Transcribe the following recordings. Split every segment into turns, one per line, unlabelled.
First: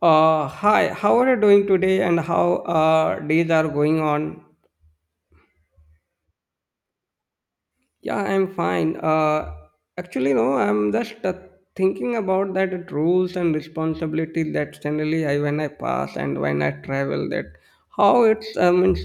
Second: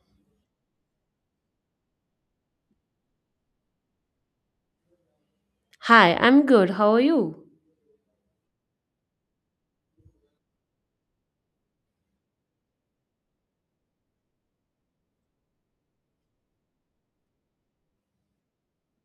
Hi, how are you doing today and how days are going on?
Hi, I'm good. How are you?
Yeah, I'm fine. Actually, no, I'm just thinking about that rules and responsibilities that generally I when I pass and when I travel that how it's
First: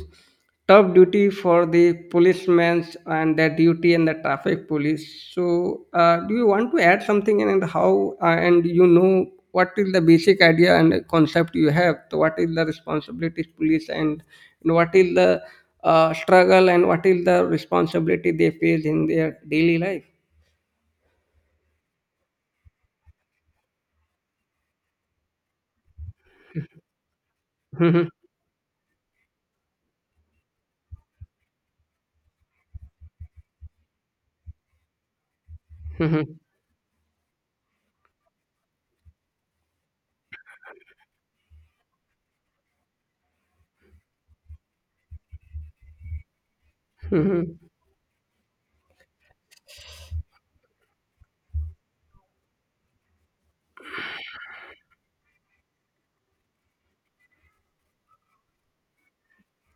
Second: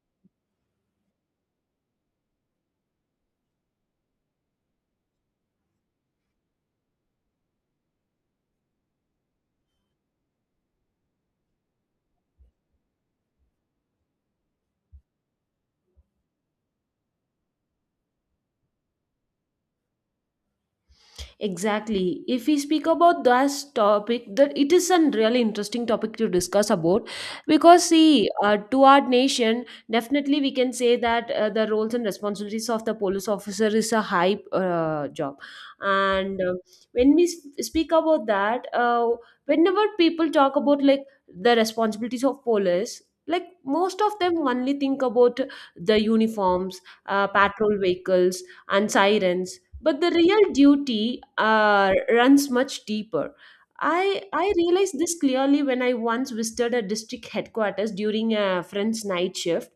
tough duty for the policemen and their duty and the traffic police. So, do you want to add something and how and you know what is the basic idea and concept you have? So, what is the responsibilities police and what is the struggle and what is the responsibility they face in their daily life.
Exactly. If we speak about this topic, that it is a really interesting topic to discuss about, because
Mhm,
see, to our nation, definitely we can say that the roles and responsibilities of the police officer is a high job,
mhm,
and when we speak about that, whenever people talk about like the responsibilities of police. Like most of them only think about the uniforms,
mhm,
patrol vehicles, and sirens, but the real duty runs much deeper. I realized this clearly when I once visited a district headquarters during a friend's night shift.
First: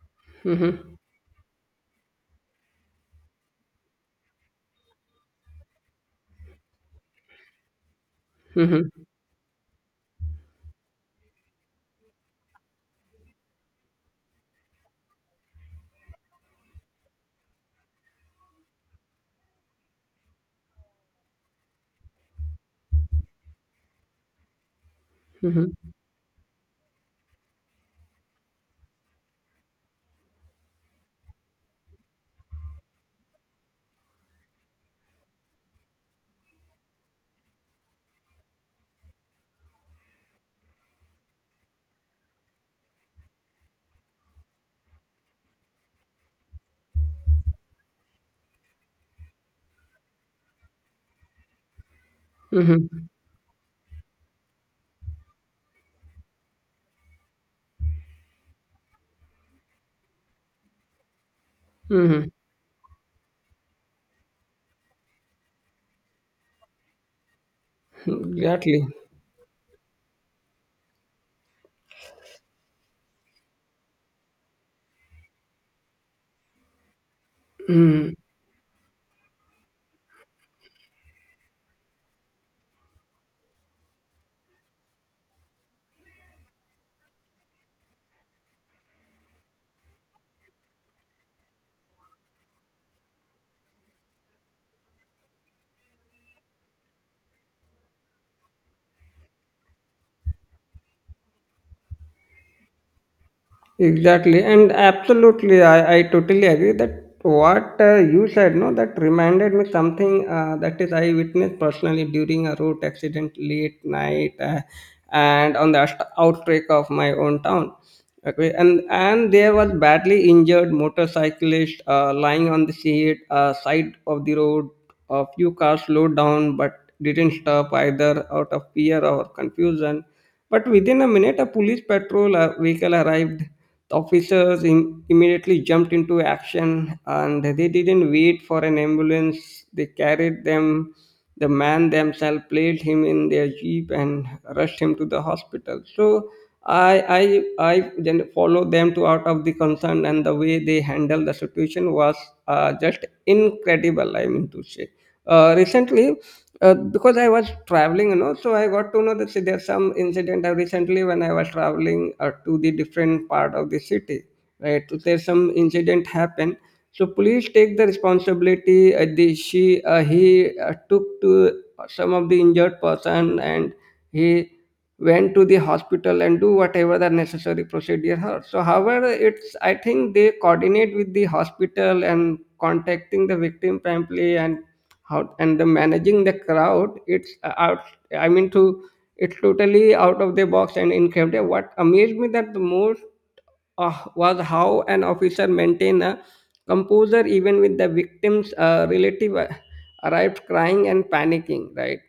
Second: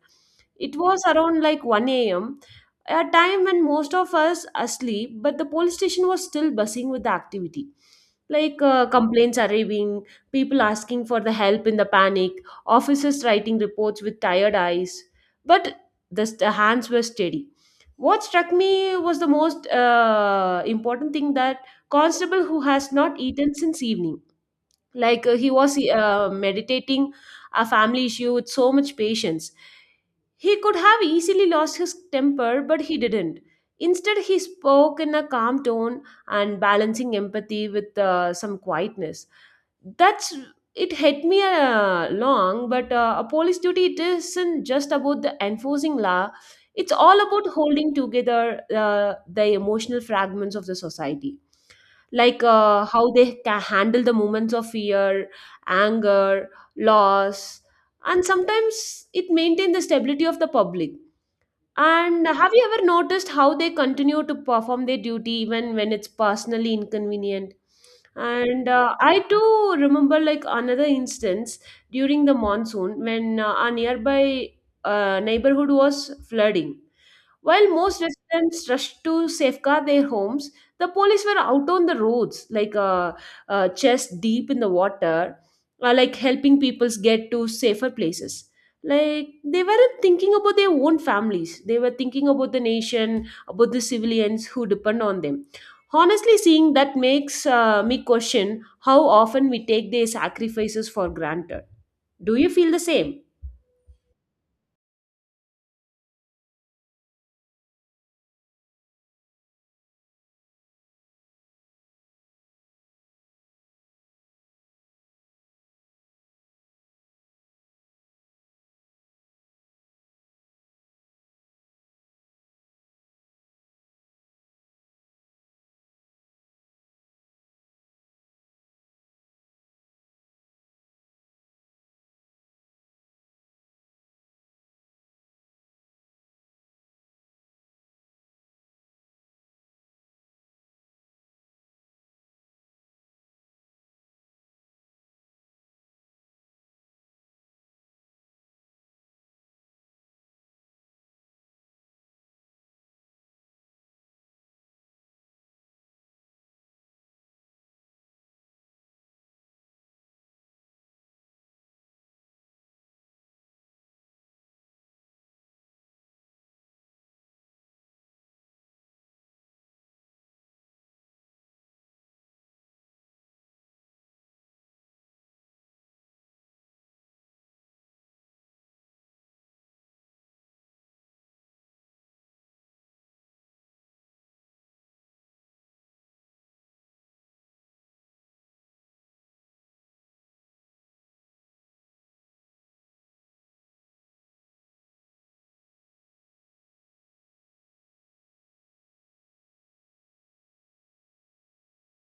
It
mhm,
was around like 1 a.m., a time when most of us asleep, but the police station was still buzzing with the activity. Like
mhm,
complaints arriving, people asking for the help in the panic, officers writing reports with tired eyes. But the hands were steady. What struck me was the most important thing that constable who has not eaten since evening, like uh, he was
mhm,
uh, meditating a family issue with so much patience. He could have easily lost his temper, but he didn't. Instead, he spoke in a calm tone and balancing empathy with some quietness. That's, it hit me long, but a police duty, it isn't just about the enforcing law, it's all about holding together the emotional fragments of the society, like
mhm,
how they can handle the moments of fear, anger, loss, and sometimes it maintain the stability of the public. And
mhm.
have you ever noticed how they continue to perform their duty even when it's personally inconvenient? And
Exactly.
I too remember like another instance during the monsoon when our nearby neighborhood was flooding. While most
Mm.
residents rushed to safeguard their homes, the police were out on the roads, like chest deep in the water, like helping people get to safer places. Like they weren't thinking about their own families; they were thinking about the nation, about the civilians who depend on them. Honestly, seeing that makes me question how often we take their sacrifices for granted. Do you feel the same?
Exactly, and absolutely, I totally agree that what you said, no, that reminded me something that is I witnessed personally during a road accident late night and on the outbreak of my own town. Okay, and there was badly injured motorcyclist lying on the side of the road. A few cars slowed down but didn't stop either out of fear or confusion but within a minute, a police patrol vehicle arrived. The officers immediately jumped into action and they didn't wait for an ambulance. They carried them. The man themselves placed him in their jeep and rushed him to the hospital. So I then followed them to out of the concern, and the way they handled the situation was just incredible. I mean to say recently because I was traveling you know so I got to know that see, there's some incident recently when I was traveling to the different part of the city right so there's some incident happened so police take the responsibility the she he took to some of the injured person and he went to the hospital and do whatever the necessary procedure are. So, however, it's I think they coordinate with the hospital and contacting the victim promptly and how and the managing the crowd it's out I mean to it's totally out of the box and incredible what amazed me that the most was how an officer maintained a composure even with the victim's relative arrived crying and panicking right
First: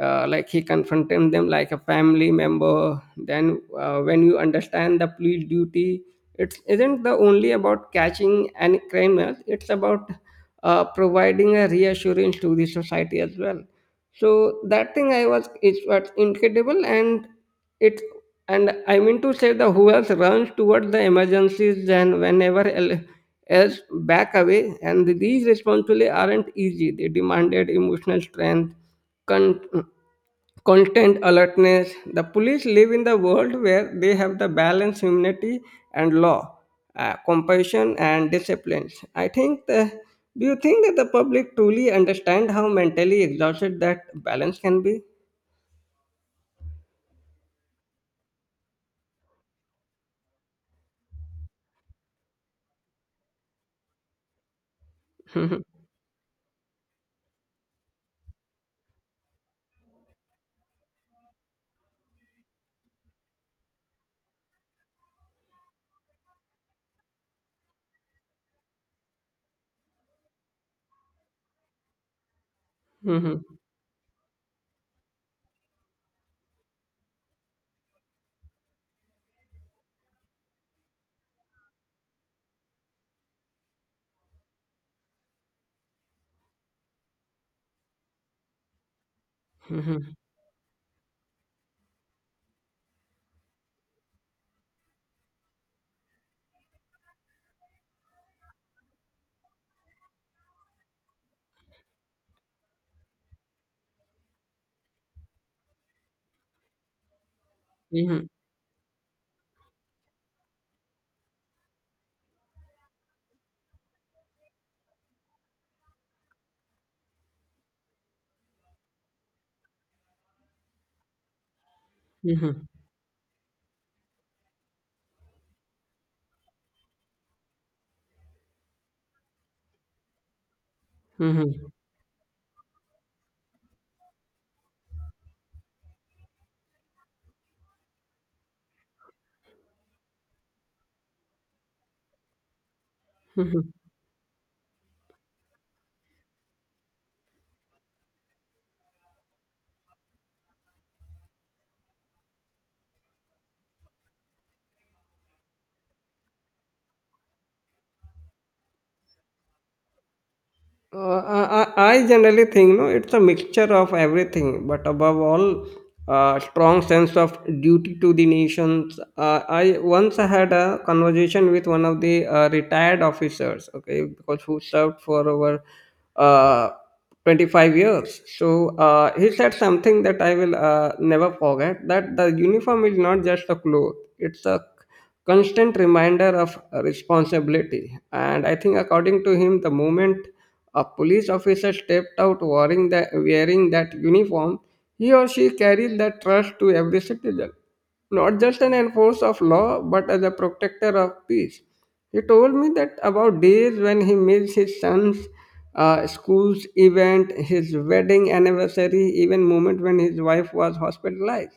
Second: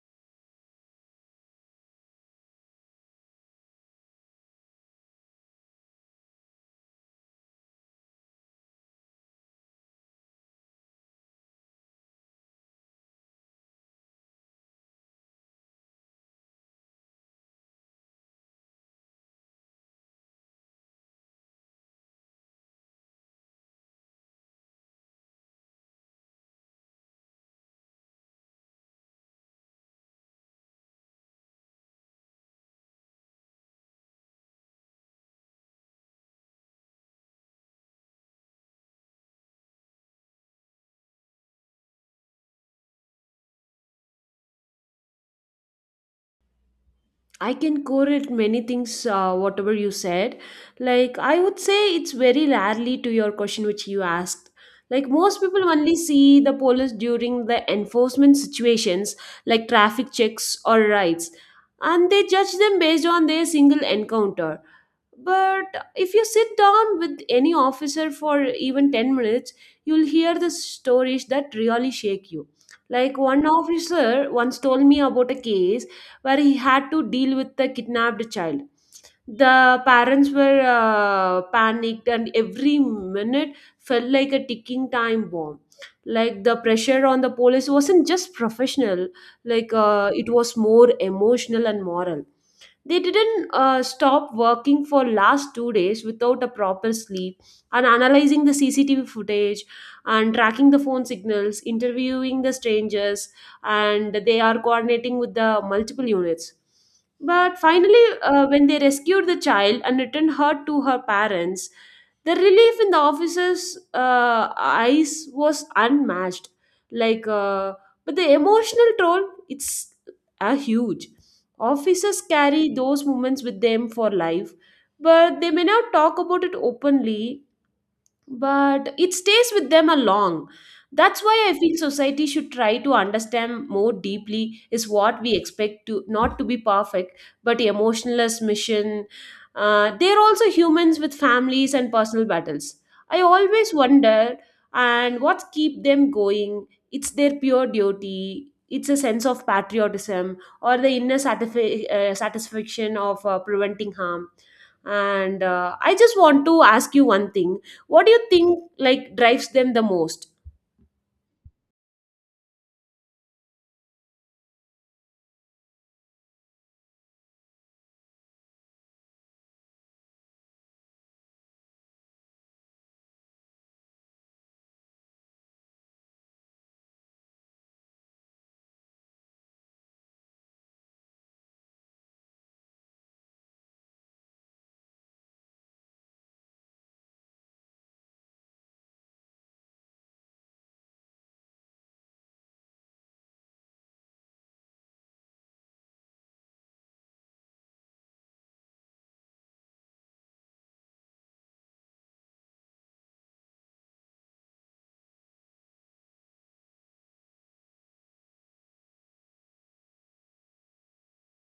like he confronted them like a family member then when you understand the police duty it isn't the only about catching any criminals it's about providing a reassurance to the society as well. So that thing I was is was incredible, it and I mean to say the who else runs towards the emergencies and whenever else back away, and these responsibilities aren't easy. They demanded emotional strength, content alertness. The police live in the world where they have the balance, humanity, and law, compassion, and disciplines. I think. The, do you think that the public truly understand how mentally exhausted that balance can be?
I can correlate many things, whatever you said. Like, I would say it's very rarely to your question which you asked. Like, most people only see the police during the enforcement situations, like traffic checks or rights, and they judge them based on their single encounter. But if you sit down with any officer for even 10 minutes, you'll hear the stories that really shake you. Like one
Mhm,
officer once told me about a case where he had to deal with a kidnapped child. The parents were panicked, and every minute felt like a ticking time bomb. Like the pressure on the police wasn't just professional, like
mhm,
it was more emotional and moral. They didn't stop working for last 2 days without a proper sleep, and analyzing the CCTV footage and tracking the phone signals, interviewing the strangers, and they are coordinating with the multiple units. But finally,
mhm, mhm,
when they rescued the child and returned her to her parents, the relief in the officer's eyes was unmatched. Like, but the emotional toll, it's huge. Officers
mhm,
carry those moments with them for life, but they may not talk about it openly, but it stays with them a long. That's why I
mhm,
feel society should try to understand more deeply, is what we expect to not to be perfect but emotionless mission. They're also humans with families and personal battles. I
mhm,
always
mhm.
wonder, and what keep them going, it's their pure duty, it's a sense of patriotism or the inner satisfaction of preventing harm. And I just want to ask you one thing, what do you think like drives them the most?
I generally think no, it's a mixture of everything, but above all, a strong sense of duty to the nations. I once had a conversation with one of the retired officers, okay, because who served for over uh, 25 years. So he said something that I will never forget that the uniform is not just a cloth, it's a constant reminder of responsibility. And I think, according to him, the moment a police officer stepped out wearing, the, wearing that uniform, he or she carried that trust to every citizen, not just an enforcer of law, but as a protector of peace. He told me that about days when he missed his son's school's event, his wedding anniversary, even moment when his wife was hospitalized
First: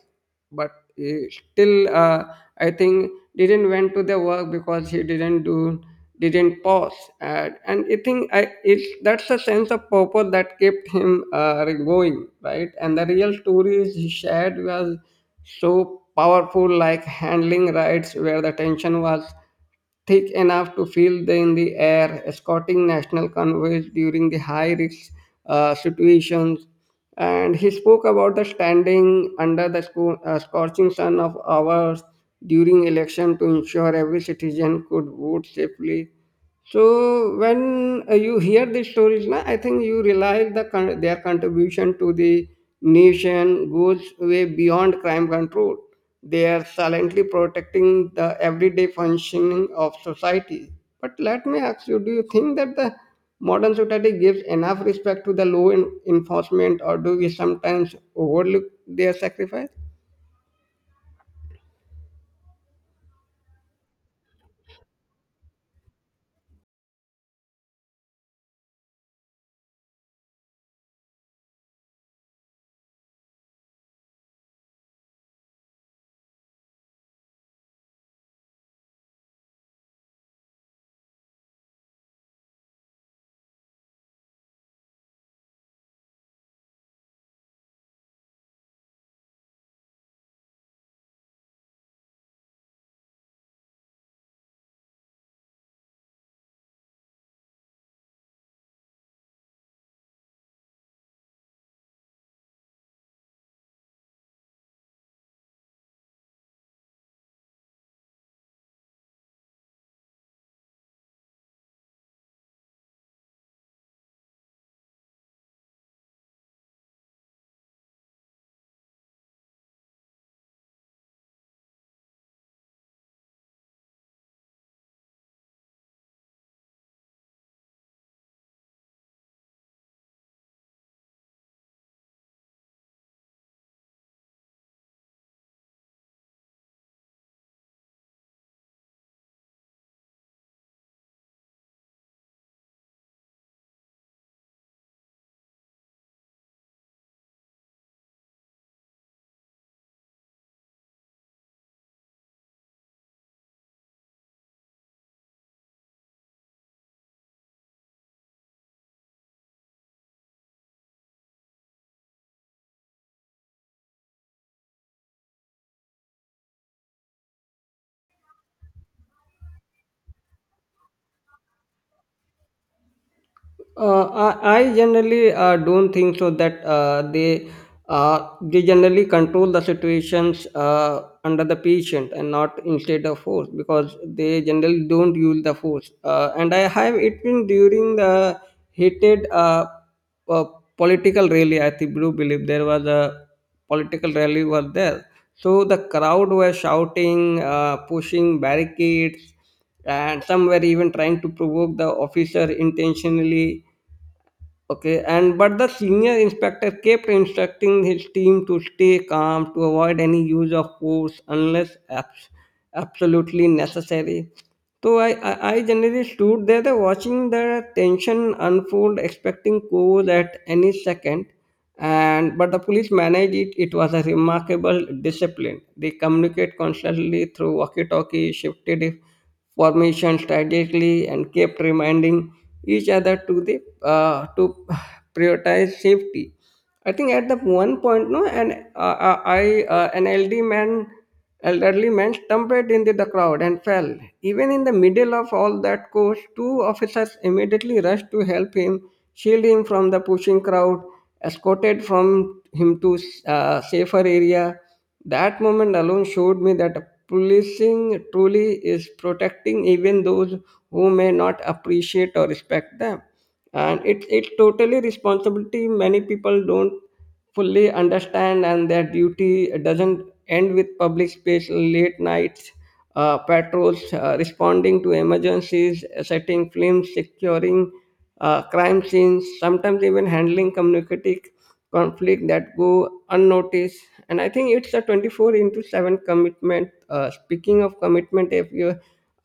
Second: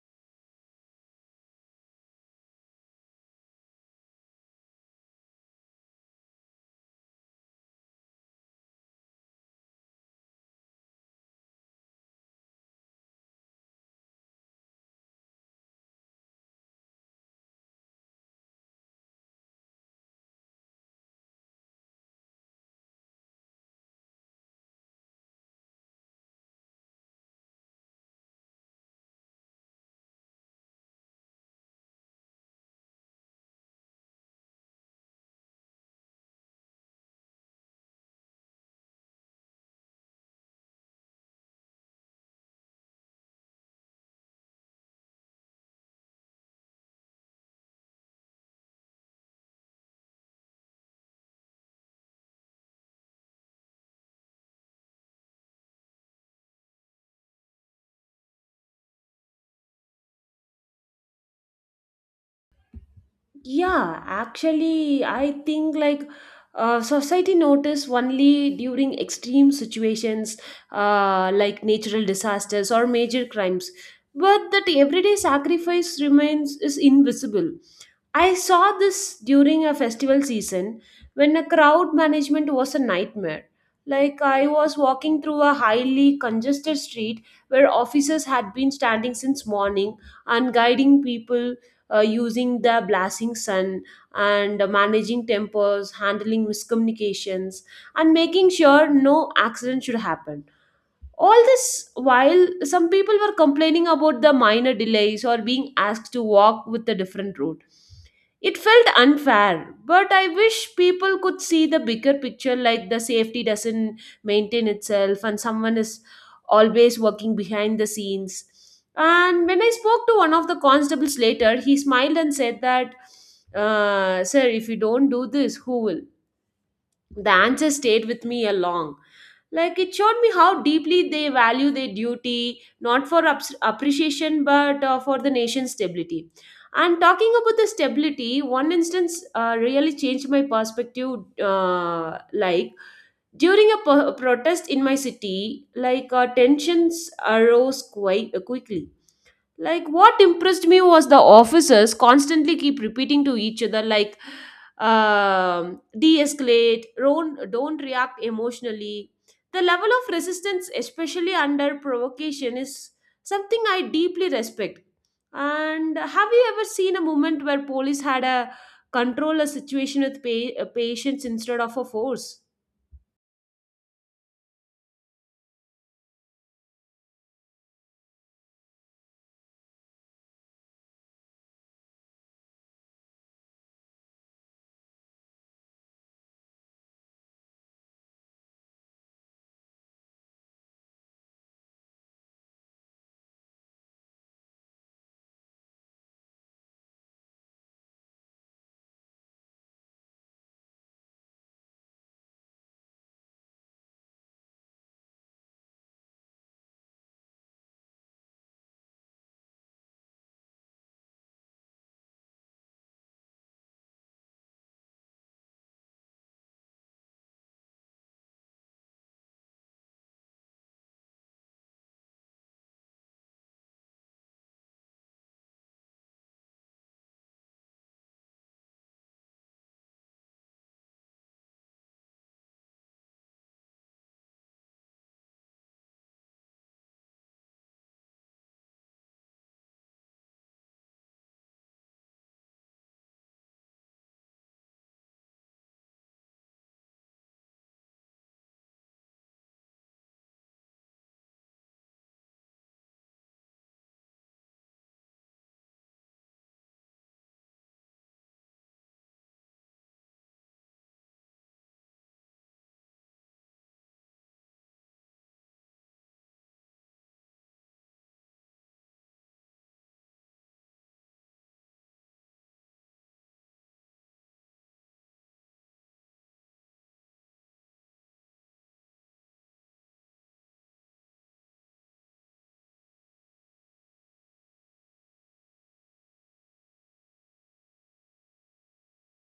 but he still I think didn't went to the work because he didn't do didn't pause and I think I it's that's a sense of purpose that kept him going right and the real stories he shared was so powerful like handling riots where the tension was thick enough to feel the, in the air, escorting national convoys during the high risk situations. And he spoke about the standing under the scorching sun of hours during election to ensure every citizen could vote safely. So when you hear these stories, na, I think you realize the their contribution to the nation goes way beyond crime control. They are silently protecting the everyday functioning of society. But let me ask you: Do you think that the modern society gives enough respect to the law enforcement, or do we sometimes overlook their sacrifice?
Yeah, actually, I think like society notice only during extreme situations, like natural disasters or major crimes, but that everyday sacrifice remains is invisible. I saw this during a festival season when a crowd management was a nightmare. Like I was walking through a highly congested street where officers had been standing since morning and guiding people using the blasting sun and managing tempers, handling miscommunications, and making sure no accident should happen. All this while some people were complaining about the minor delays or being asked to walk with a different route. It felt unfair, but I wish people could see the bigger picture, like the safety doesn't maintain itself and someone is always working behind the scenes. And when I spoke to one of the constables later, he smiled and said that, Sir, if you don't do this, who will? The answer stayed with me a long, like it showed me how deeply they value their duty, not for appreciation but for the nation's stability. And talking about the stability, one instance really changed my perspective, like during a a protest in my city, like tensions arose quite quickly. Like, what impressed me was the officers constantly keep repeating to each other, like, de escalate, don't react emotionally. The level of resistance, especially under provocation, is something I deeply respect. And have you ever seen a moment where police had a control a situation with patience instead of a force?
I generally don't think so that they generally control the situations under the patient and not instead of force because they generally don't use the force. And I have it been during the heated well, political rally, I think do believe there was a political rally was there. So the crowd were shouting, pushing barricades, and some were even trying to provoke the officer intentionally. Okay, and but the senior inspector kept instructing his team to stay calm, to avoid any use of force unless absolutely necessary. So I generally stood there watching the tension unfold, expecting calls at any second. And but the police managed it. It was a remarkable discipline. They communicate constantly through walkie-talkie, shifted formation strategically and kept reminding each other to the to prioritize safety. I think at the one point, no, and I an elderly man stumbled into the crowd and fell. Even in the middle of all that course, two officers immediately rushed to help him, shield him from the pushing crowd, escorted from him to safer area that moment alone showed me that policing truly is protecting even those who may not appreciate or respect them. And it's totally responsibility many people don't fully understand, and their duty doesn't end with public space, late nights, patrols, responding to emergencies, setting flames, securing crime scenes, sometimes even handling communicative conflict that go unnoticed. And I think it's a 24 into 7 commitment. Speaking of commitment, if you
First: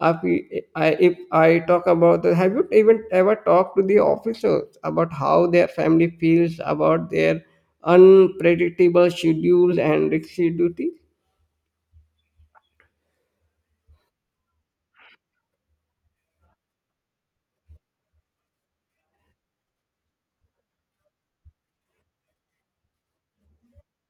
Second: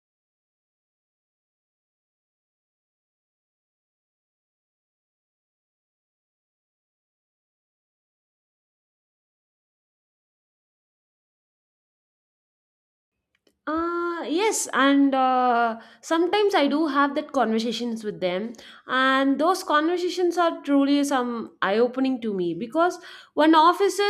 if, we- I, if I talk about the, have you even ever talked to the officers about how their family feels about their unpredictable schedules and risky duty?
Yes, and sometimes I do have that conversations with them, and those conversations are truly some eye-opening to me because one officer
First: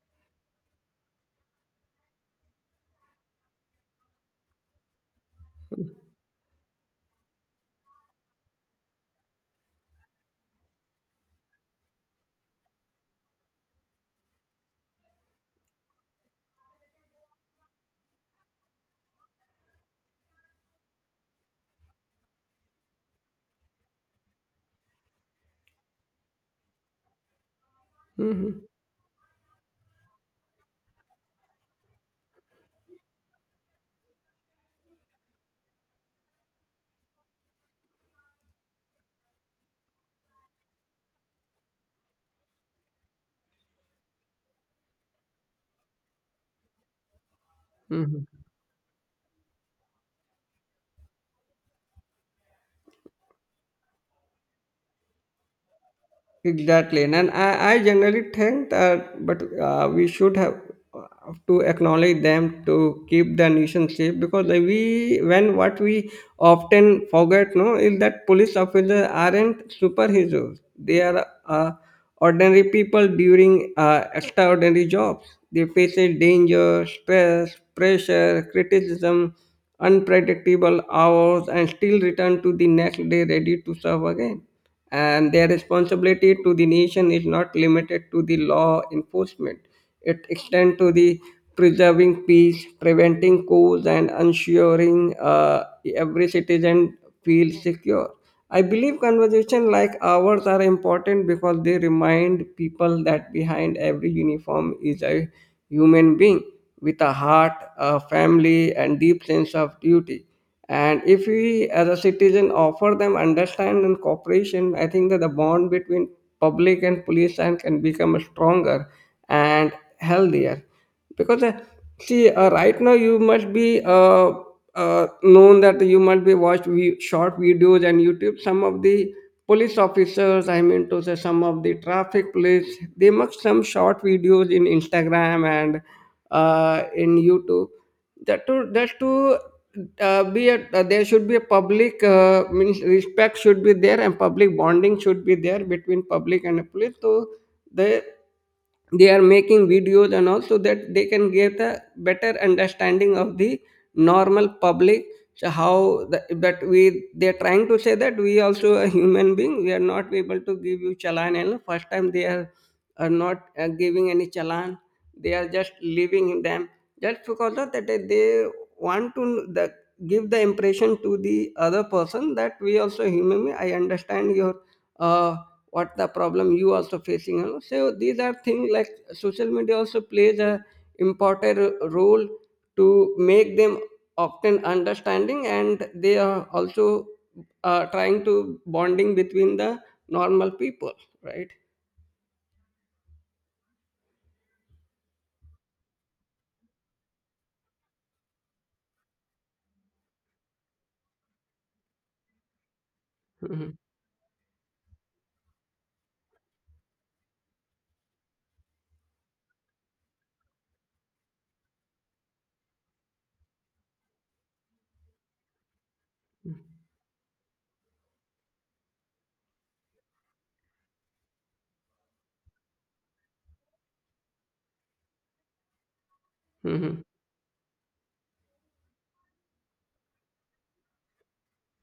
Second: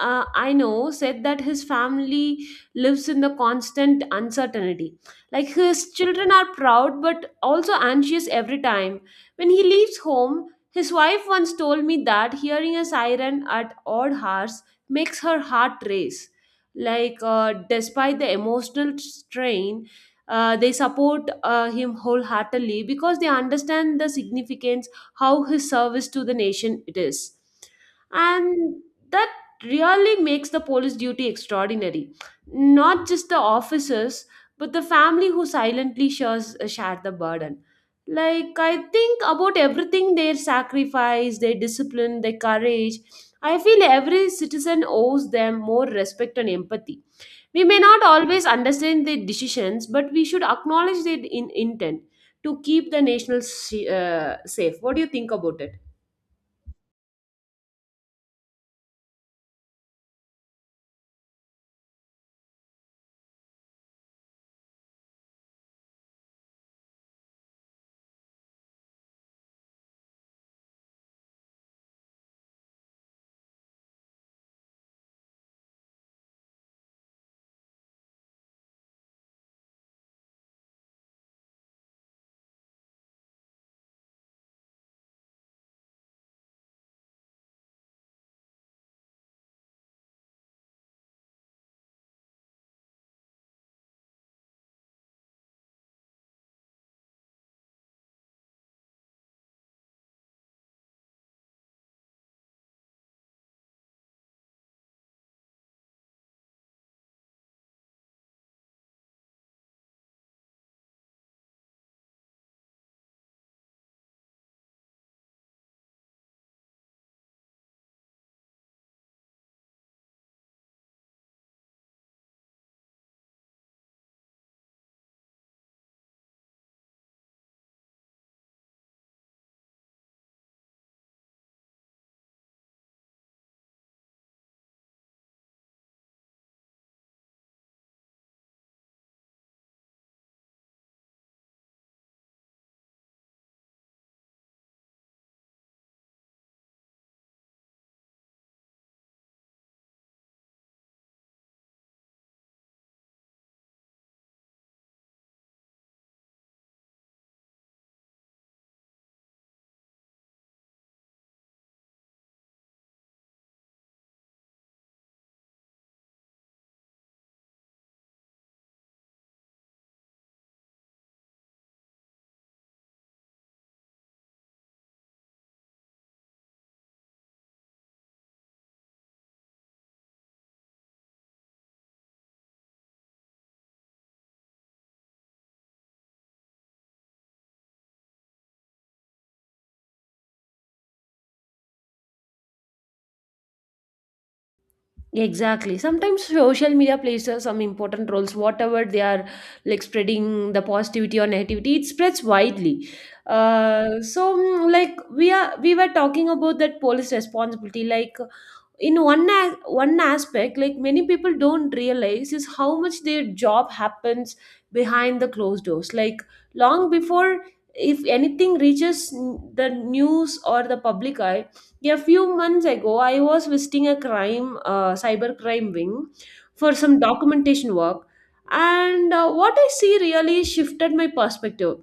I know said that his family lives in the constant uncertainty. Like his children are proud but also anxious every time. When he leaves home, his wife once told me that hearing a siren at odd hours makes her heart race, like despite the emotional strain, they support him wholeheartedly because they understand the significance, how his service to the nation it is.
Hmm.
And that really makes the police duty extraordinary, not just the officers but the family who silently share the burden. Like I think about everything, their sacrifice, their discipline, their courage, I feel every citizen owes them more respect and empathy. We may not always understand their decisions, but we should acknowledge their intent to keep the national safe. What do you think about it?
Exactly, and I generally think that, but we should have to acknowledge them to keep the nation safe because like we, when what we often forget, no, is that police officers aren't superheroes. They are ordinary people during extraordinary jobs. They face a danger, stress, pressure, criticism, unpredictable hours, and still return to the next day ready to serve again and their responsibility to the nation is not limited to the law enforcement. It extends to the preserving peace, preventing coups, and ensuring every citizen feels secure. I believe conversations like ours are important because they remind people that behind every uniform is a human being with a heart, a family, and deep sense of duty. And if we, as a citizen, offer them understanding and cooperation, I think that the bond between public and police and can become stronger and healthier. Because See, right now you must be known that you must be watched short videos and YouTube. Some of the police officers, I mean to say, some of the traffic police, they make some short videos in Instagram and in YouTube that to that to be a there should be a public means respect should be there and public bonding should be there between public and the police so the they are making videos and also that they can get a better understanding of the normal public so how the, but we they are trying to say that we also a human being we are not able to give you challan and first time are not giving any challan they are just leaving in them just because of that they want to give the impression to the other person that we also human being. I understand your uh, what the problem you also facing you know? So these are things like social media also plays a important role to make them often understanding and they are also trying to bonding between the normal people right.
Exactly. Sometimes social media plays some important roles. Whatever they are, like spreading the positivity or negativity, it spreads widely.
Mhm.
So, like we were talking about that police responsibility. Like in one aspect, like many people don't realize is how much their job happens behind the closed doors, like long before, if anything reaches the news or the public eye. A few months ago I was visiting a crime cyber crime wing for some
Mhm.
documentation work, and what I see really shifted my perspective.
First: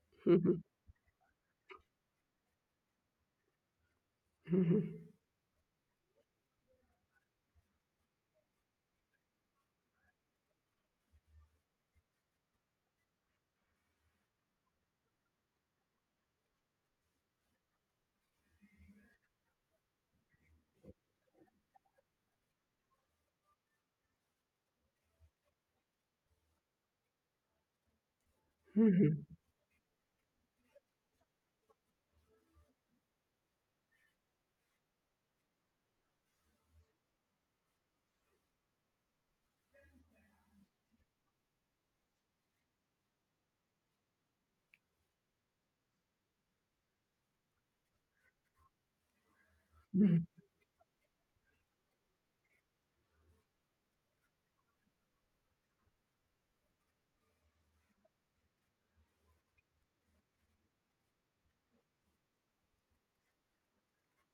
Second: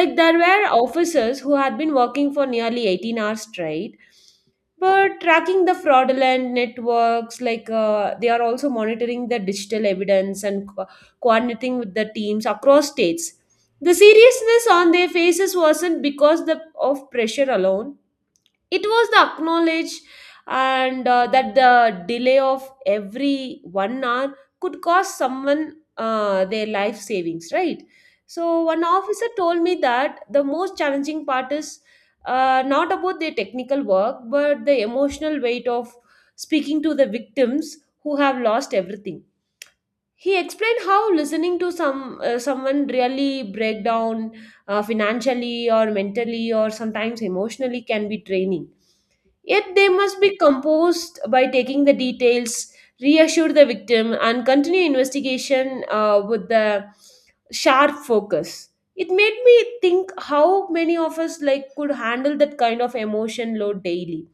Like there
Mhm.
were officers who had been working for nearly 18 hours straight
Mhm.
but tracking the fraudulent networks, like they are also monitoring the digital evidence and coordinating with the teams across states. The seriousness on their faces wasn't because of pressure alone, it was the acknowledge, and that the delay of every 1 hour could cost someone their life savings, right? So one officer told me that the most challenging part is not about their technical work but the emotional weight of speaking to the victims who have lost everything. He explained how listening to someone really break down financially or mentally or sometimes emotionally can be draining. Yet they must
Mhm.
be composed by taking the details, reassure the victim, and continue investigation with the sharp focus. It made me think how many of us like could handle that kind of emotion load daily,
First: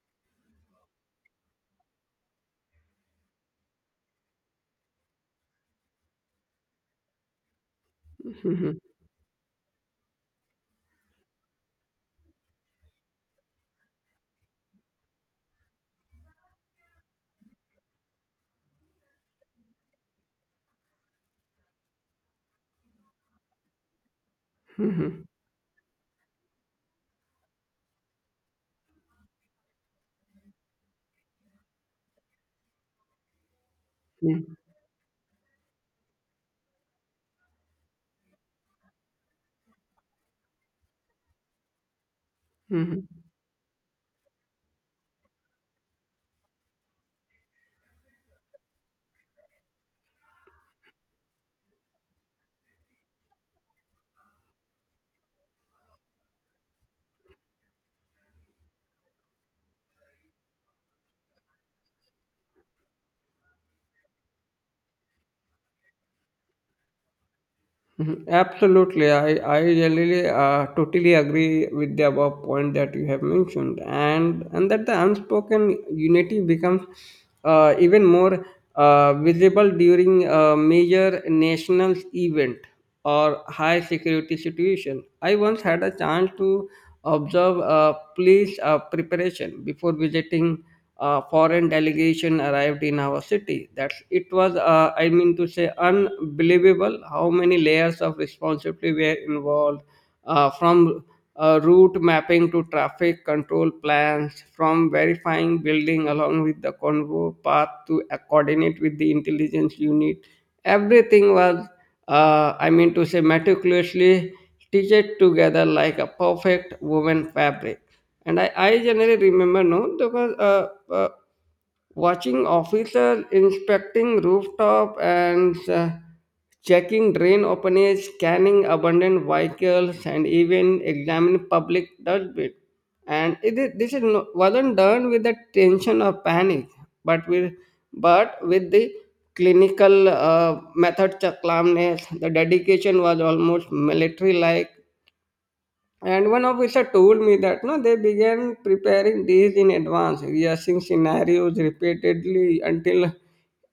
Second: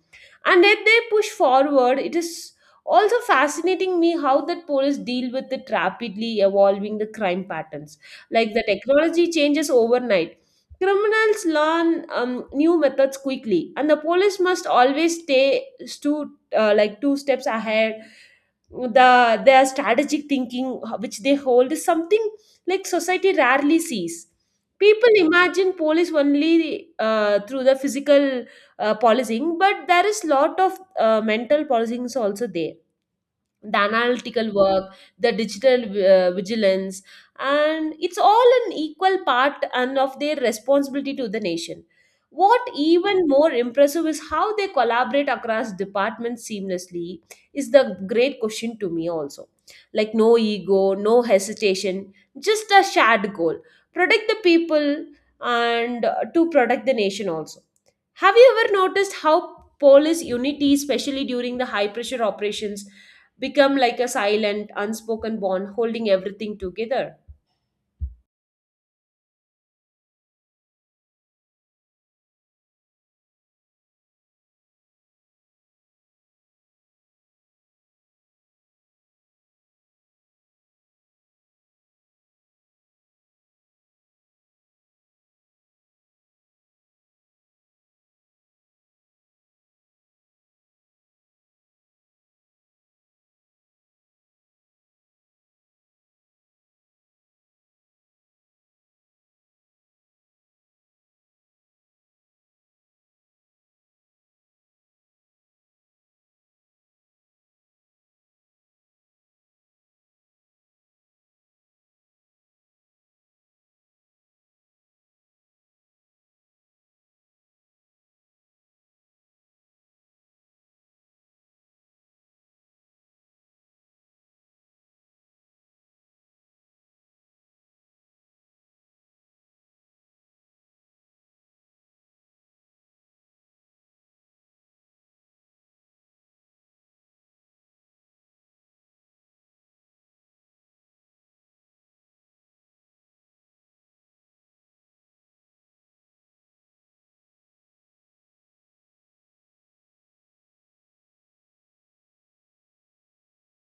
and yet they push forward. It is also fascinating me how that police deal with it, rapidly evolving the crime patterns, like the
Mhm.
technology changes overnight, criminals learn new methods quickly, and the police must always stay two like two steps ahead. The their strategic thinking which they hold is something like society rarely sees. People
Mhm.
imagine police only through the physical policing, but there is lot of mental policing is also there, the analytical
Mhm.
work, the digital vigilance, and it's all an equal part and of their responsibility to the nation. What
Mhm.
even more impressive is how they collaborate across departments seamlessly, is the great question to me also. Like no ego, no hesitation, just a shared goal, protect the people and to protect the nation also. Have you ever noticed how police unity, especially during the high pressure operations, become like a silent, unspoken bond holding everything together?
Mhm. Absolutely, I really totally agree with the above point that you have mentioned, and that the unspoken unity becomes even more visible during a major national event or high security situation. I once had a chance to observe a police preparation before visiting a foreign delegation arrived in our city. That's it was I mean to say unbelievable how many layers of responsibility were involved from route mapping to traffic control plans, from verifying building along with the convoy path to coordinate with the intelligence unit. Everything was I mean to say meticulously stitched together like a perfect woven fabric, and I generally remember no because uh, watching officers inspecting rooftop and checking drain openings, scanning abandoned vehicles, and even examining public dustbin, and this is no, wasn't done with the tension or panic, but with but with the clinical method, calmness. The dedication was almost military like, and one officer told me that no, they began preparing days in advance, rehearsing scenarios repeatedly until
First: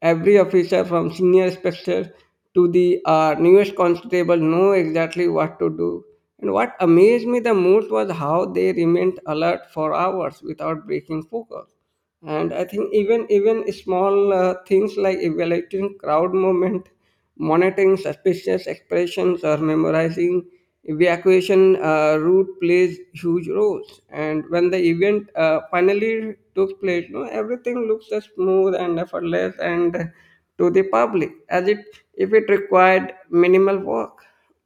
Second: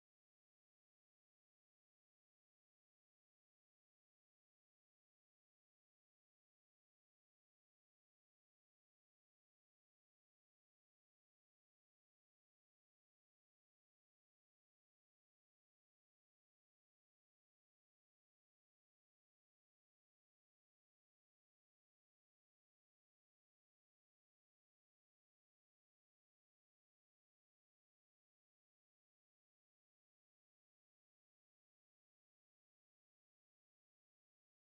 every officer from senior inspector to the newest constable know exactly what to do. And what amazed me the most was how they remained alert for hours without breaking focus, and I think even small things like evaluating crowd movement, monitoring suspicious expressions, or memorizing evacuation route plays huge roles. And when the event finally took place no everything looks as smooth and effortless and to the public as it if it required minimal work.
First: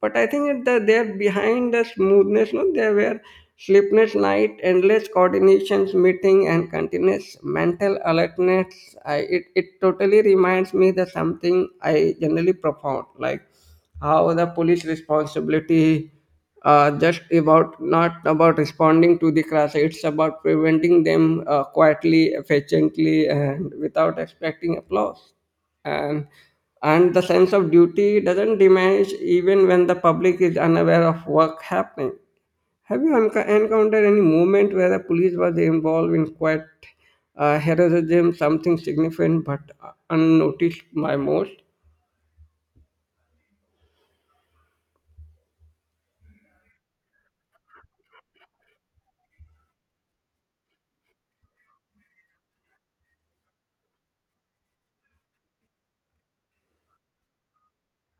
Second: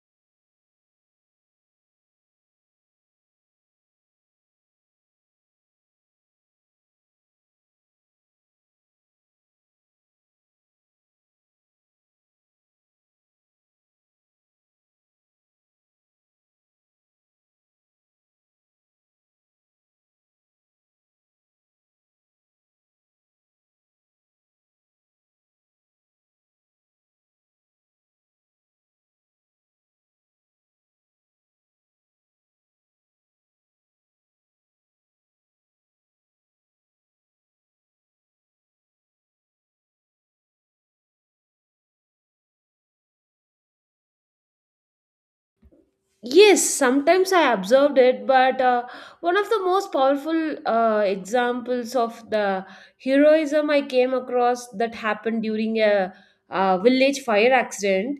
But I think that they're behind the smoothness, no? There were sleepless night, endless coordinations, meeting, and continuous mental alertness. It totally reminds me that something I generally profound, like how the police responsibility just about not about responding to the crash. It's about preventing them quietly, efficiently, and without expecting applause, and and the sense of duty doesn't diminish even when the public is unaware of work happening. Have you encountered any moment where the police was involved in quite heroism, something significant but unnoticed by most?
Yes, sometimes I observed it, but one of the most powerful examples of the heroism I came across that happened during a village fire accident.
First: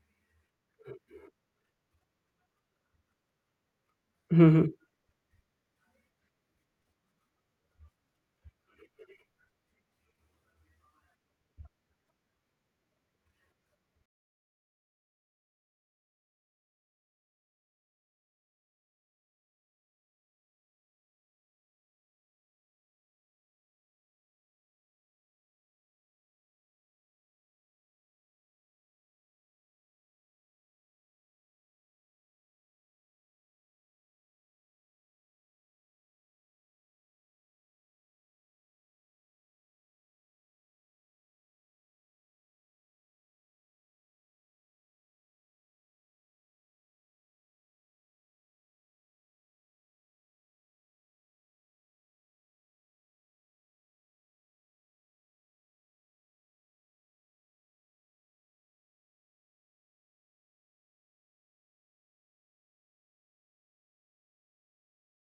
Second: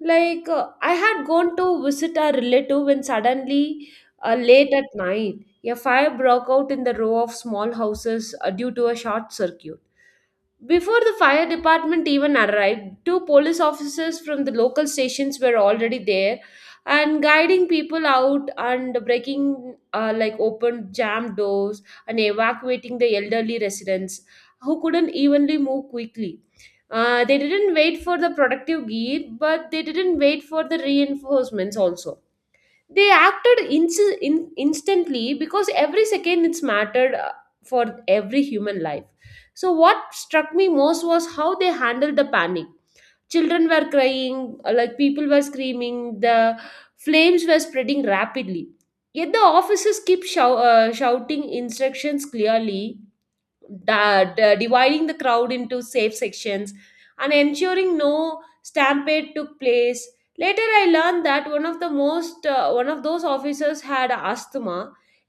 I had gone to visit a relative when suddenly, late at night, a fire broke out in the row of small houses due to a short circuit. Before the fire department even arrived, two police officers from the local stations were already there and guiding people out and breaking open jammed doors and evacuating the elderly residents who couldn't evenly move quickly. They didn't wait for the productive gear, but they didn't wait for the reinforcements also. They acted instantly because every second it's mattered, for every human life. So what struck me most was how they handled the panic. Children were crying, people were screaming, the flames were spreading rapidly, yet the officers keep shouting instructions clearly, dividing the crowd into safe sections and ensuring no stampede took place. Later I learned that one of those officers had asthma,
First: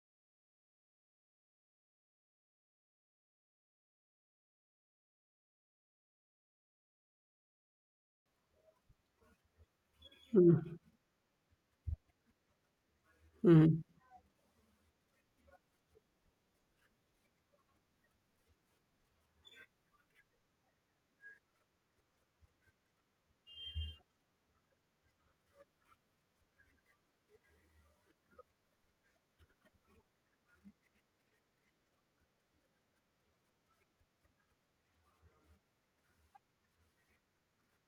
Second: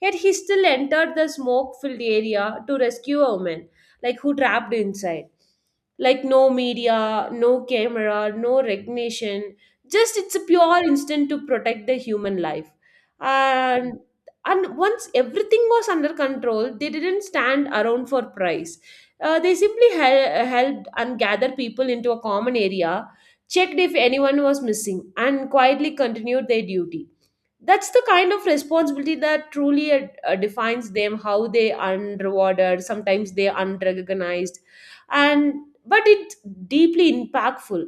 yet he still entered the smoke filled area to rescue a woman, like who trapped inside. Like no media, no camera, no recognition, just it's a pure instinct to protect the human life. and and once everything was under control, they didn't stand around for price. They simply helped and gathered people into a common area, checked if anyone was missing, and quietly continued their duty. That's the kind of responsibility that truly defines them, how they unrewarded, sometimes they unrecognized. And but it's deeply impactful.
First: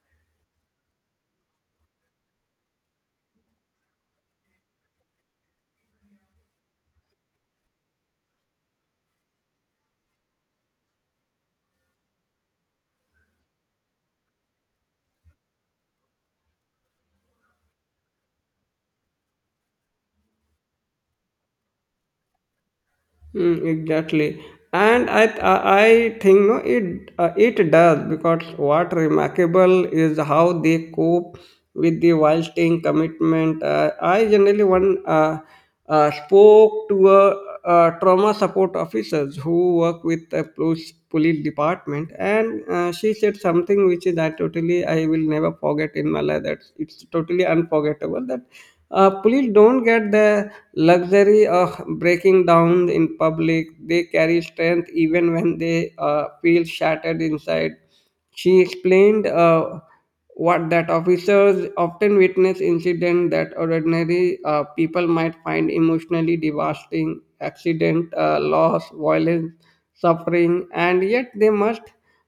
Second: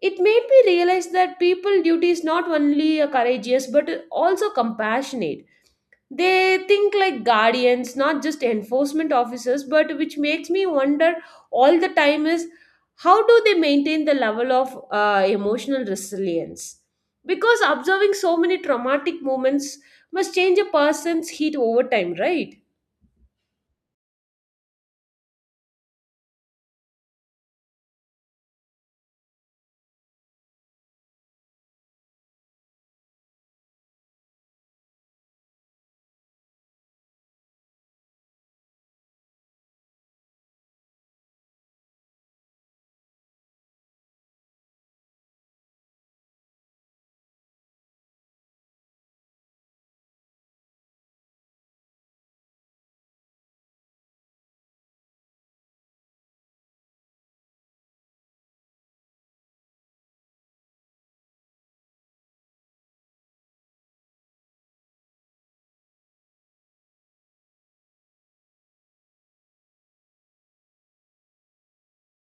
It made me realize that people duty is not only a courageous but also compassionate. They think like guardians, not just enforcement officers, but which makes me wonder all the time is, how do they maintain the level of emotional resilience? Because observing so many traumatic moments must change a person's heat over time, right?
Mm, exactly, and I think no, it it does because what remarkable is how they cope with the wild staying commitment. I generally one spoke to a, trauma support officers who work with the police department, and she said something which is I will never forget in my life. That it's totally unforgettable that police don't get the luxury of breaking down in public. They carry strength even when they feel shattered inside. She explained what that officers often witness incidents that ordinary people might find emotionally devastating accident, loss, violence, suffering, and yet they must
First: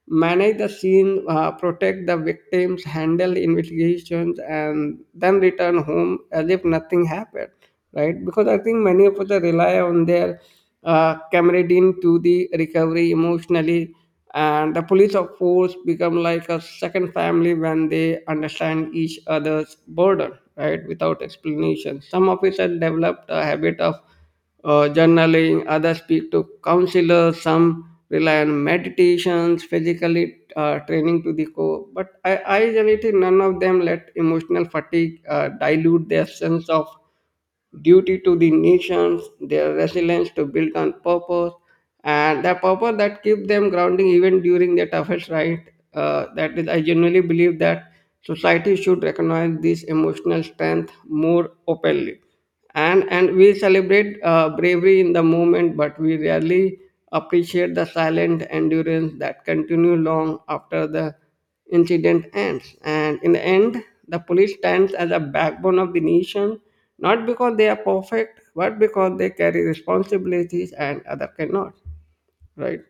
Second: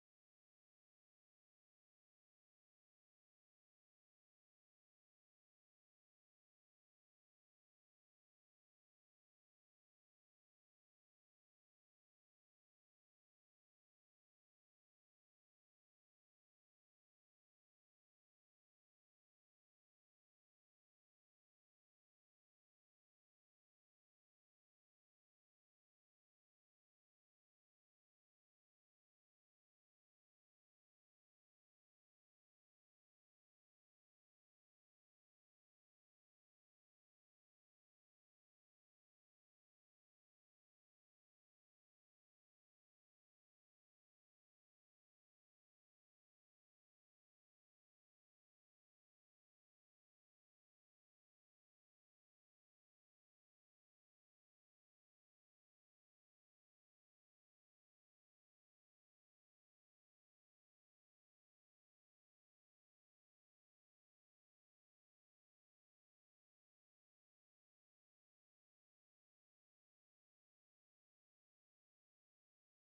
manage the scene, protect the victims, handle investigations, and then return home as if nothing happened, right? Because I think many of us rely on their camaraderie to the recovery emotionally, and the police, of course, become like a second family when they understand each other's burden, right? Without explanation, some officers developed a habit of journaling, others speak to counselors, some rely on meditations, physically training to the core. But I generally none of them let emotional fatigue dilute their sense of duty to the nations, their resilience to build on purpose, and the purpose that keep them grounding even during their toughest right. That is, I genuinely believe that society should recognize this emotional strength more openly, and we celebrate bravery in the moment but we rarely appreciate the silent endurance that continue long after the incident ends. And in the end, the police stands as a backbone of the nation, not because they are perfect but because they carry responsibilities and other cannot, right?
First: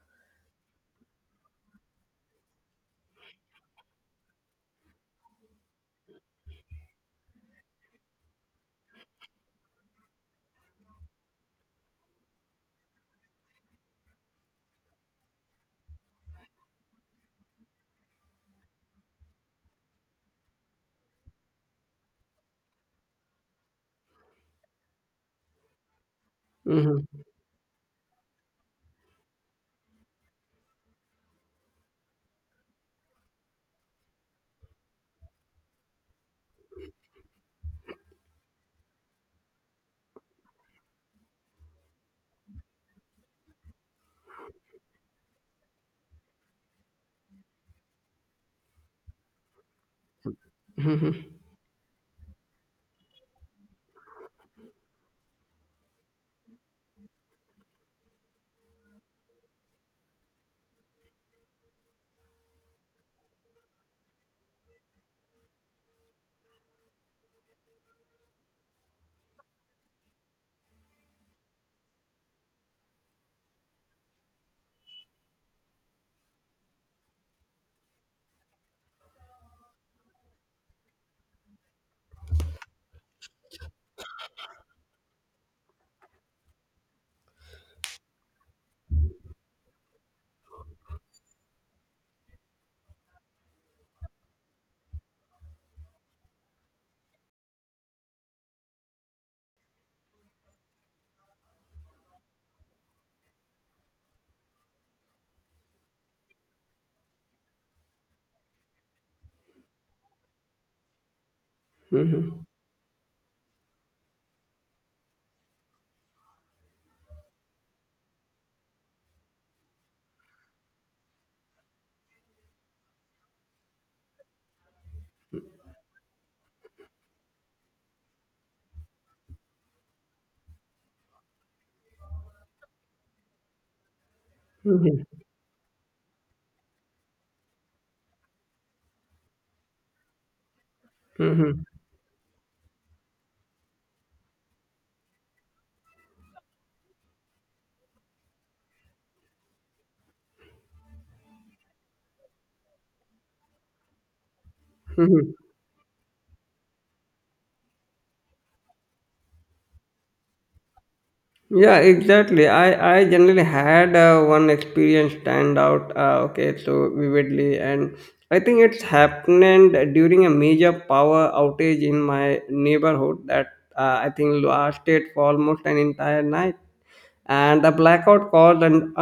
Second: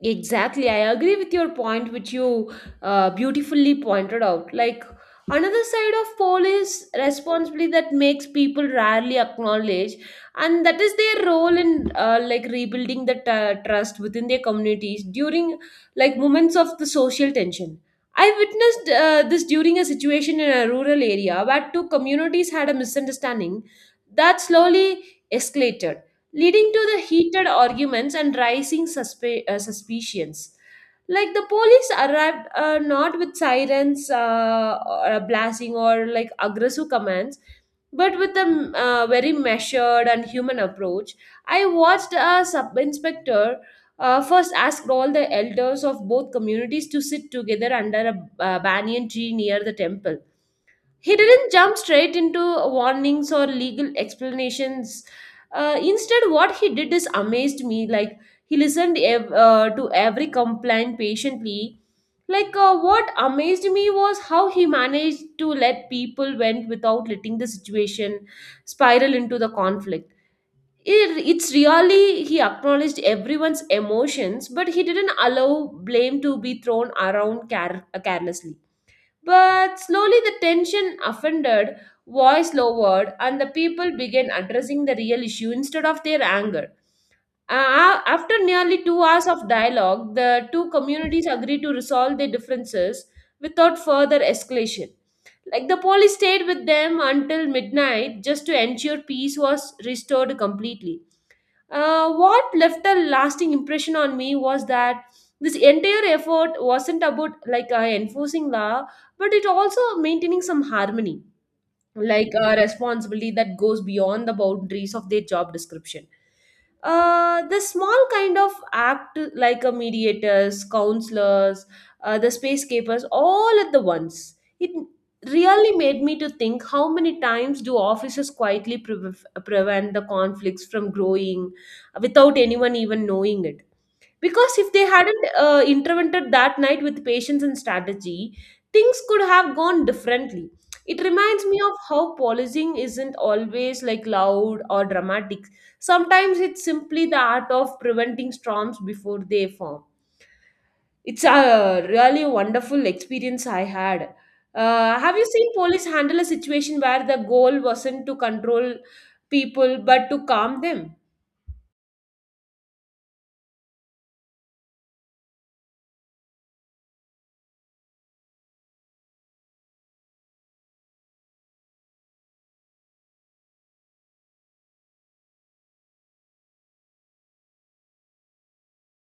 Exactly, I agree with your point, which you beautifully pointed out. Like another side of poll is responsibility that makes people rarely acknowledge, and that is their role in rebuilding the trust within their communities during like moments of the social tension. I witnessed this during a situation in a rural area where two communities had a misunderstanding that slowly escalated, leading to the
Mm-hmm.
heated arguments and rising suspicions. Like the police arrived, not with sirens, or blasting, or like aggressive commands, but with a very measured and human approach. I watched a sub inspector first asked all the elders of both communities to sit together under a banyan tree near the temple. He
Mm-hmm.
didn't jump straight into warnings or legal explanations. Instead, what he did is amazed me. Like he listened to every complaint patiently. What amazed me was how he managed to let people went without letting the situation spiral into the conflict. It's really he acknowledged everyone's emotions, but he didn't allow blame to be thrown around carelessly. But slowly the tension offended, voice lowered, and the people began addressing the real issue instead of their anger. After nearly 2 hours of dialogue, the two communities agreed to resolve their differences without further escalation. Like the police stayed with them until midnight just to ensure peace was restored completely. What left a lasting impression on me was that this entire effort wasn't about enforcing law, but it also maintaining some harmony, like
Mm-hmm.
a responsibility that goes beyond the boundaries of their job description. The small kind of act like a mediators, counselors, the space keepers, all at the once. It really made me to think, how many times do officers quietly prevent the conflicts from growing without anyone even knowing it? Because if they
Mm-hmm.
hadn't intervened that night with patience and strategy, things could have gone differently. It reminds me
Mm-hmm.
of how policing isn't always like loud or dramatic. Sometimes it's simply the art of preventing storms before they form. It's a really wonderful experience I had. Have you
Mm-hmm.
seen police handle a situation where the goal wasn't to control people but to calm them?
Yeah, exactly. I generally had one experience stand out, okay, so vividly. And I think it's happened during a major power outage in my neighborhood that I think lasted for almost an entire night. And the blackout caused an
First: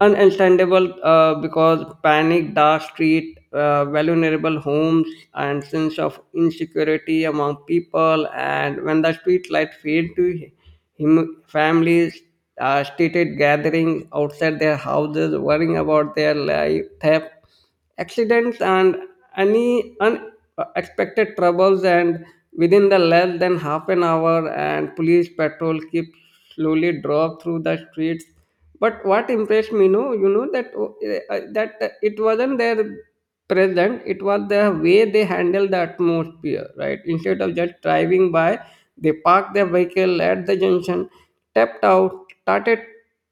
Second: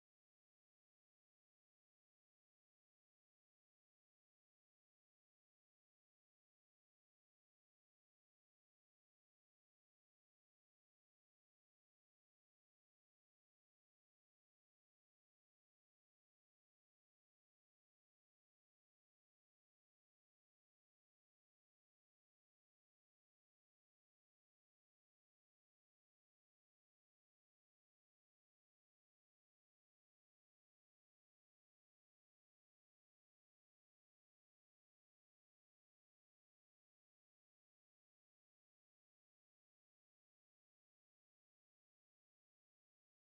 Ununderstandable because panic, dark street, vulnerable homes, and sense of insecurity among people. And when the street light failed to him, families stated gathering outside their houses, worrying about their life theft, accidents, and any unexpected troubles. And within the less than half an hour, and police patrol keep slowly drove through the streets, but what impressed me no you know that that it wasn't their present, it was the way they handled the atmosphere, right? Instead of just driving by, they parked their vehicle at the junction, tapped out, started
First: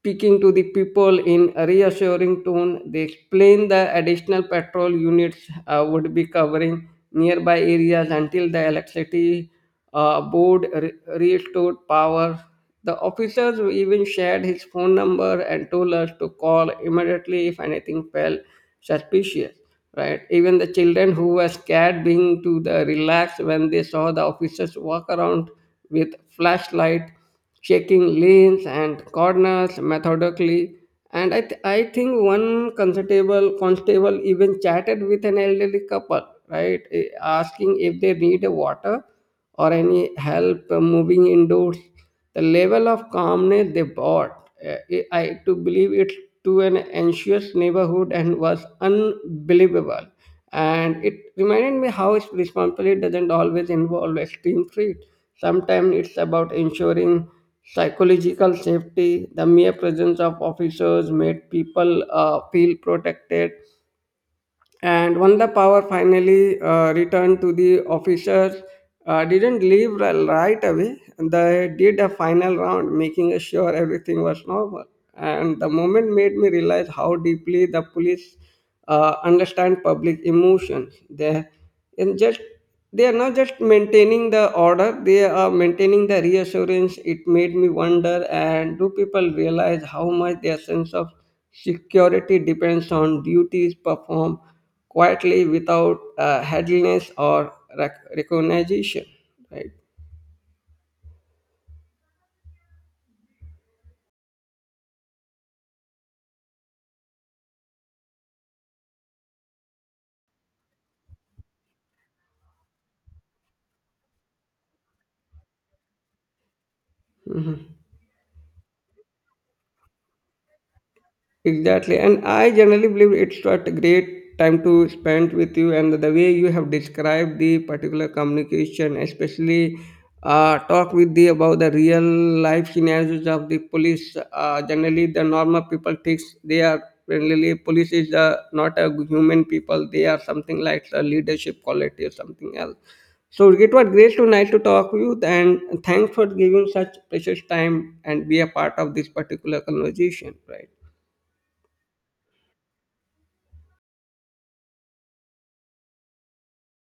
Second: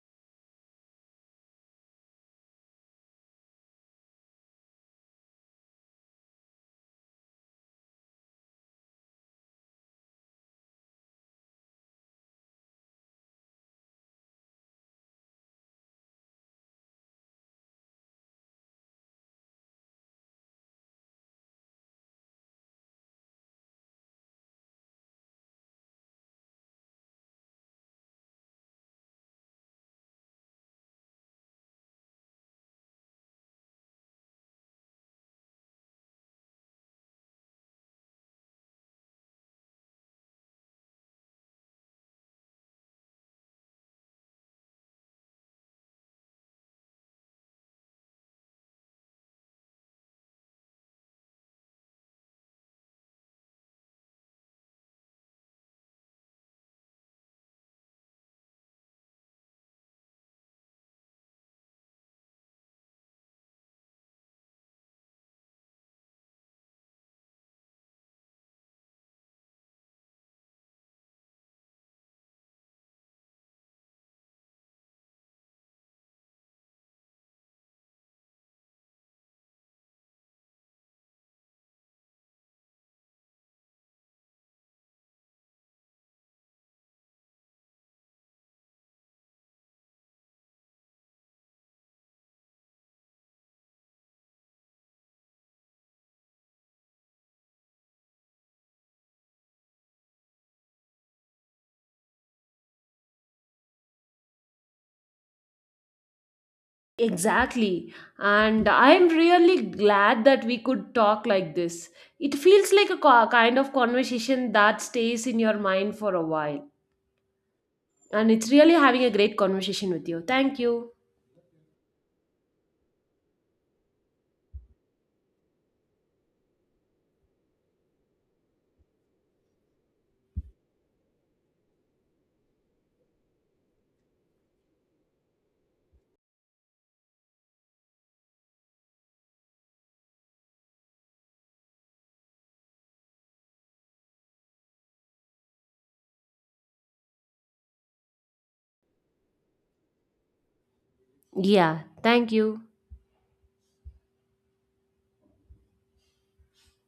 speaking to the people in a reassuring tone. They explained the additional patrol units would be covering nearby areas until the electricity restored power. The officers even shared his phone number and told us to call immediately if anything felt suspicious. Right? Even the children who were scared being to the relaxed when they saw the officers walk around with flashlight, checking lanes and corners methodically. And I think one constable even chatted with an elderly couple, right, eh, asking if they need a water or any help moving indoors. The level of calmness they brought, I to believe it to an anxious neighborhood and was unbelievable. And it reminded me how responsibility doesn't always involve extreme threat. Sometimes it's about ensuring psychological safety. The mere presence of officers made people feel protected, and when the power finally returned to the officers, didn't leave right away. They did a final round, making sure everything was normal. And the moment made me realize how deeply the police understand public emotions. And just they are not just maintaining the order, they are maintaining the reassurance. It made me wonder, and do people realize how much their sense of security depends on duties performed quietly without headliness or recognition, right?
Exactly. And I'm really glad that we could talk like this. It feels like a kind of conversation that stays in your mind for a while.
Mhm.
And it's really having a great conversation with you. Thank you.
Exactly. And I generally believe it's not a great time to spend with you. And the way you have described the particular communication, especially talk with the about the real life scenarios of the police. Generally, the normal people thinks they are generally police is not a human people. They are something like a leadership quality or something else. So it was great to nice to talk with you and thanks for giving such precious time and be a part of this particular conversation. Right.
Yeah, thank you.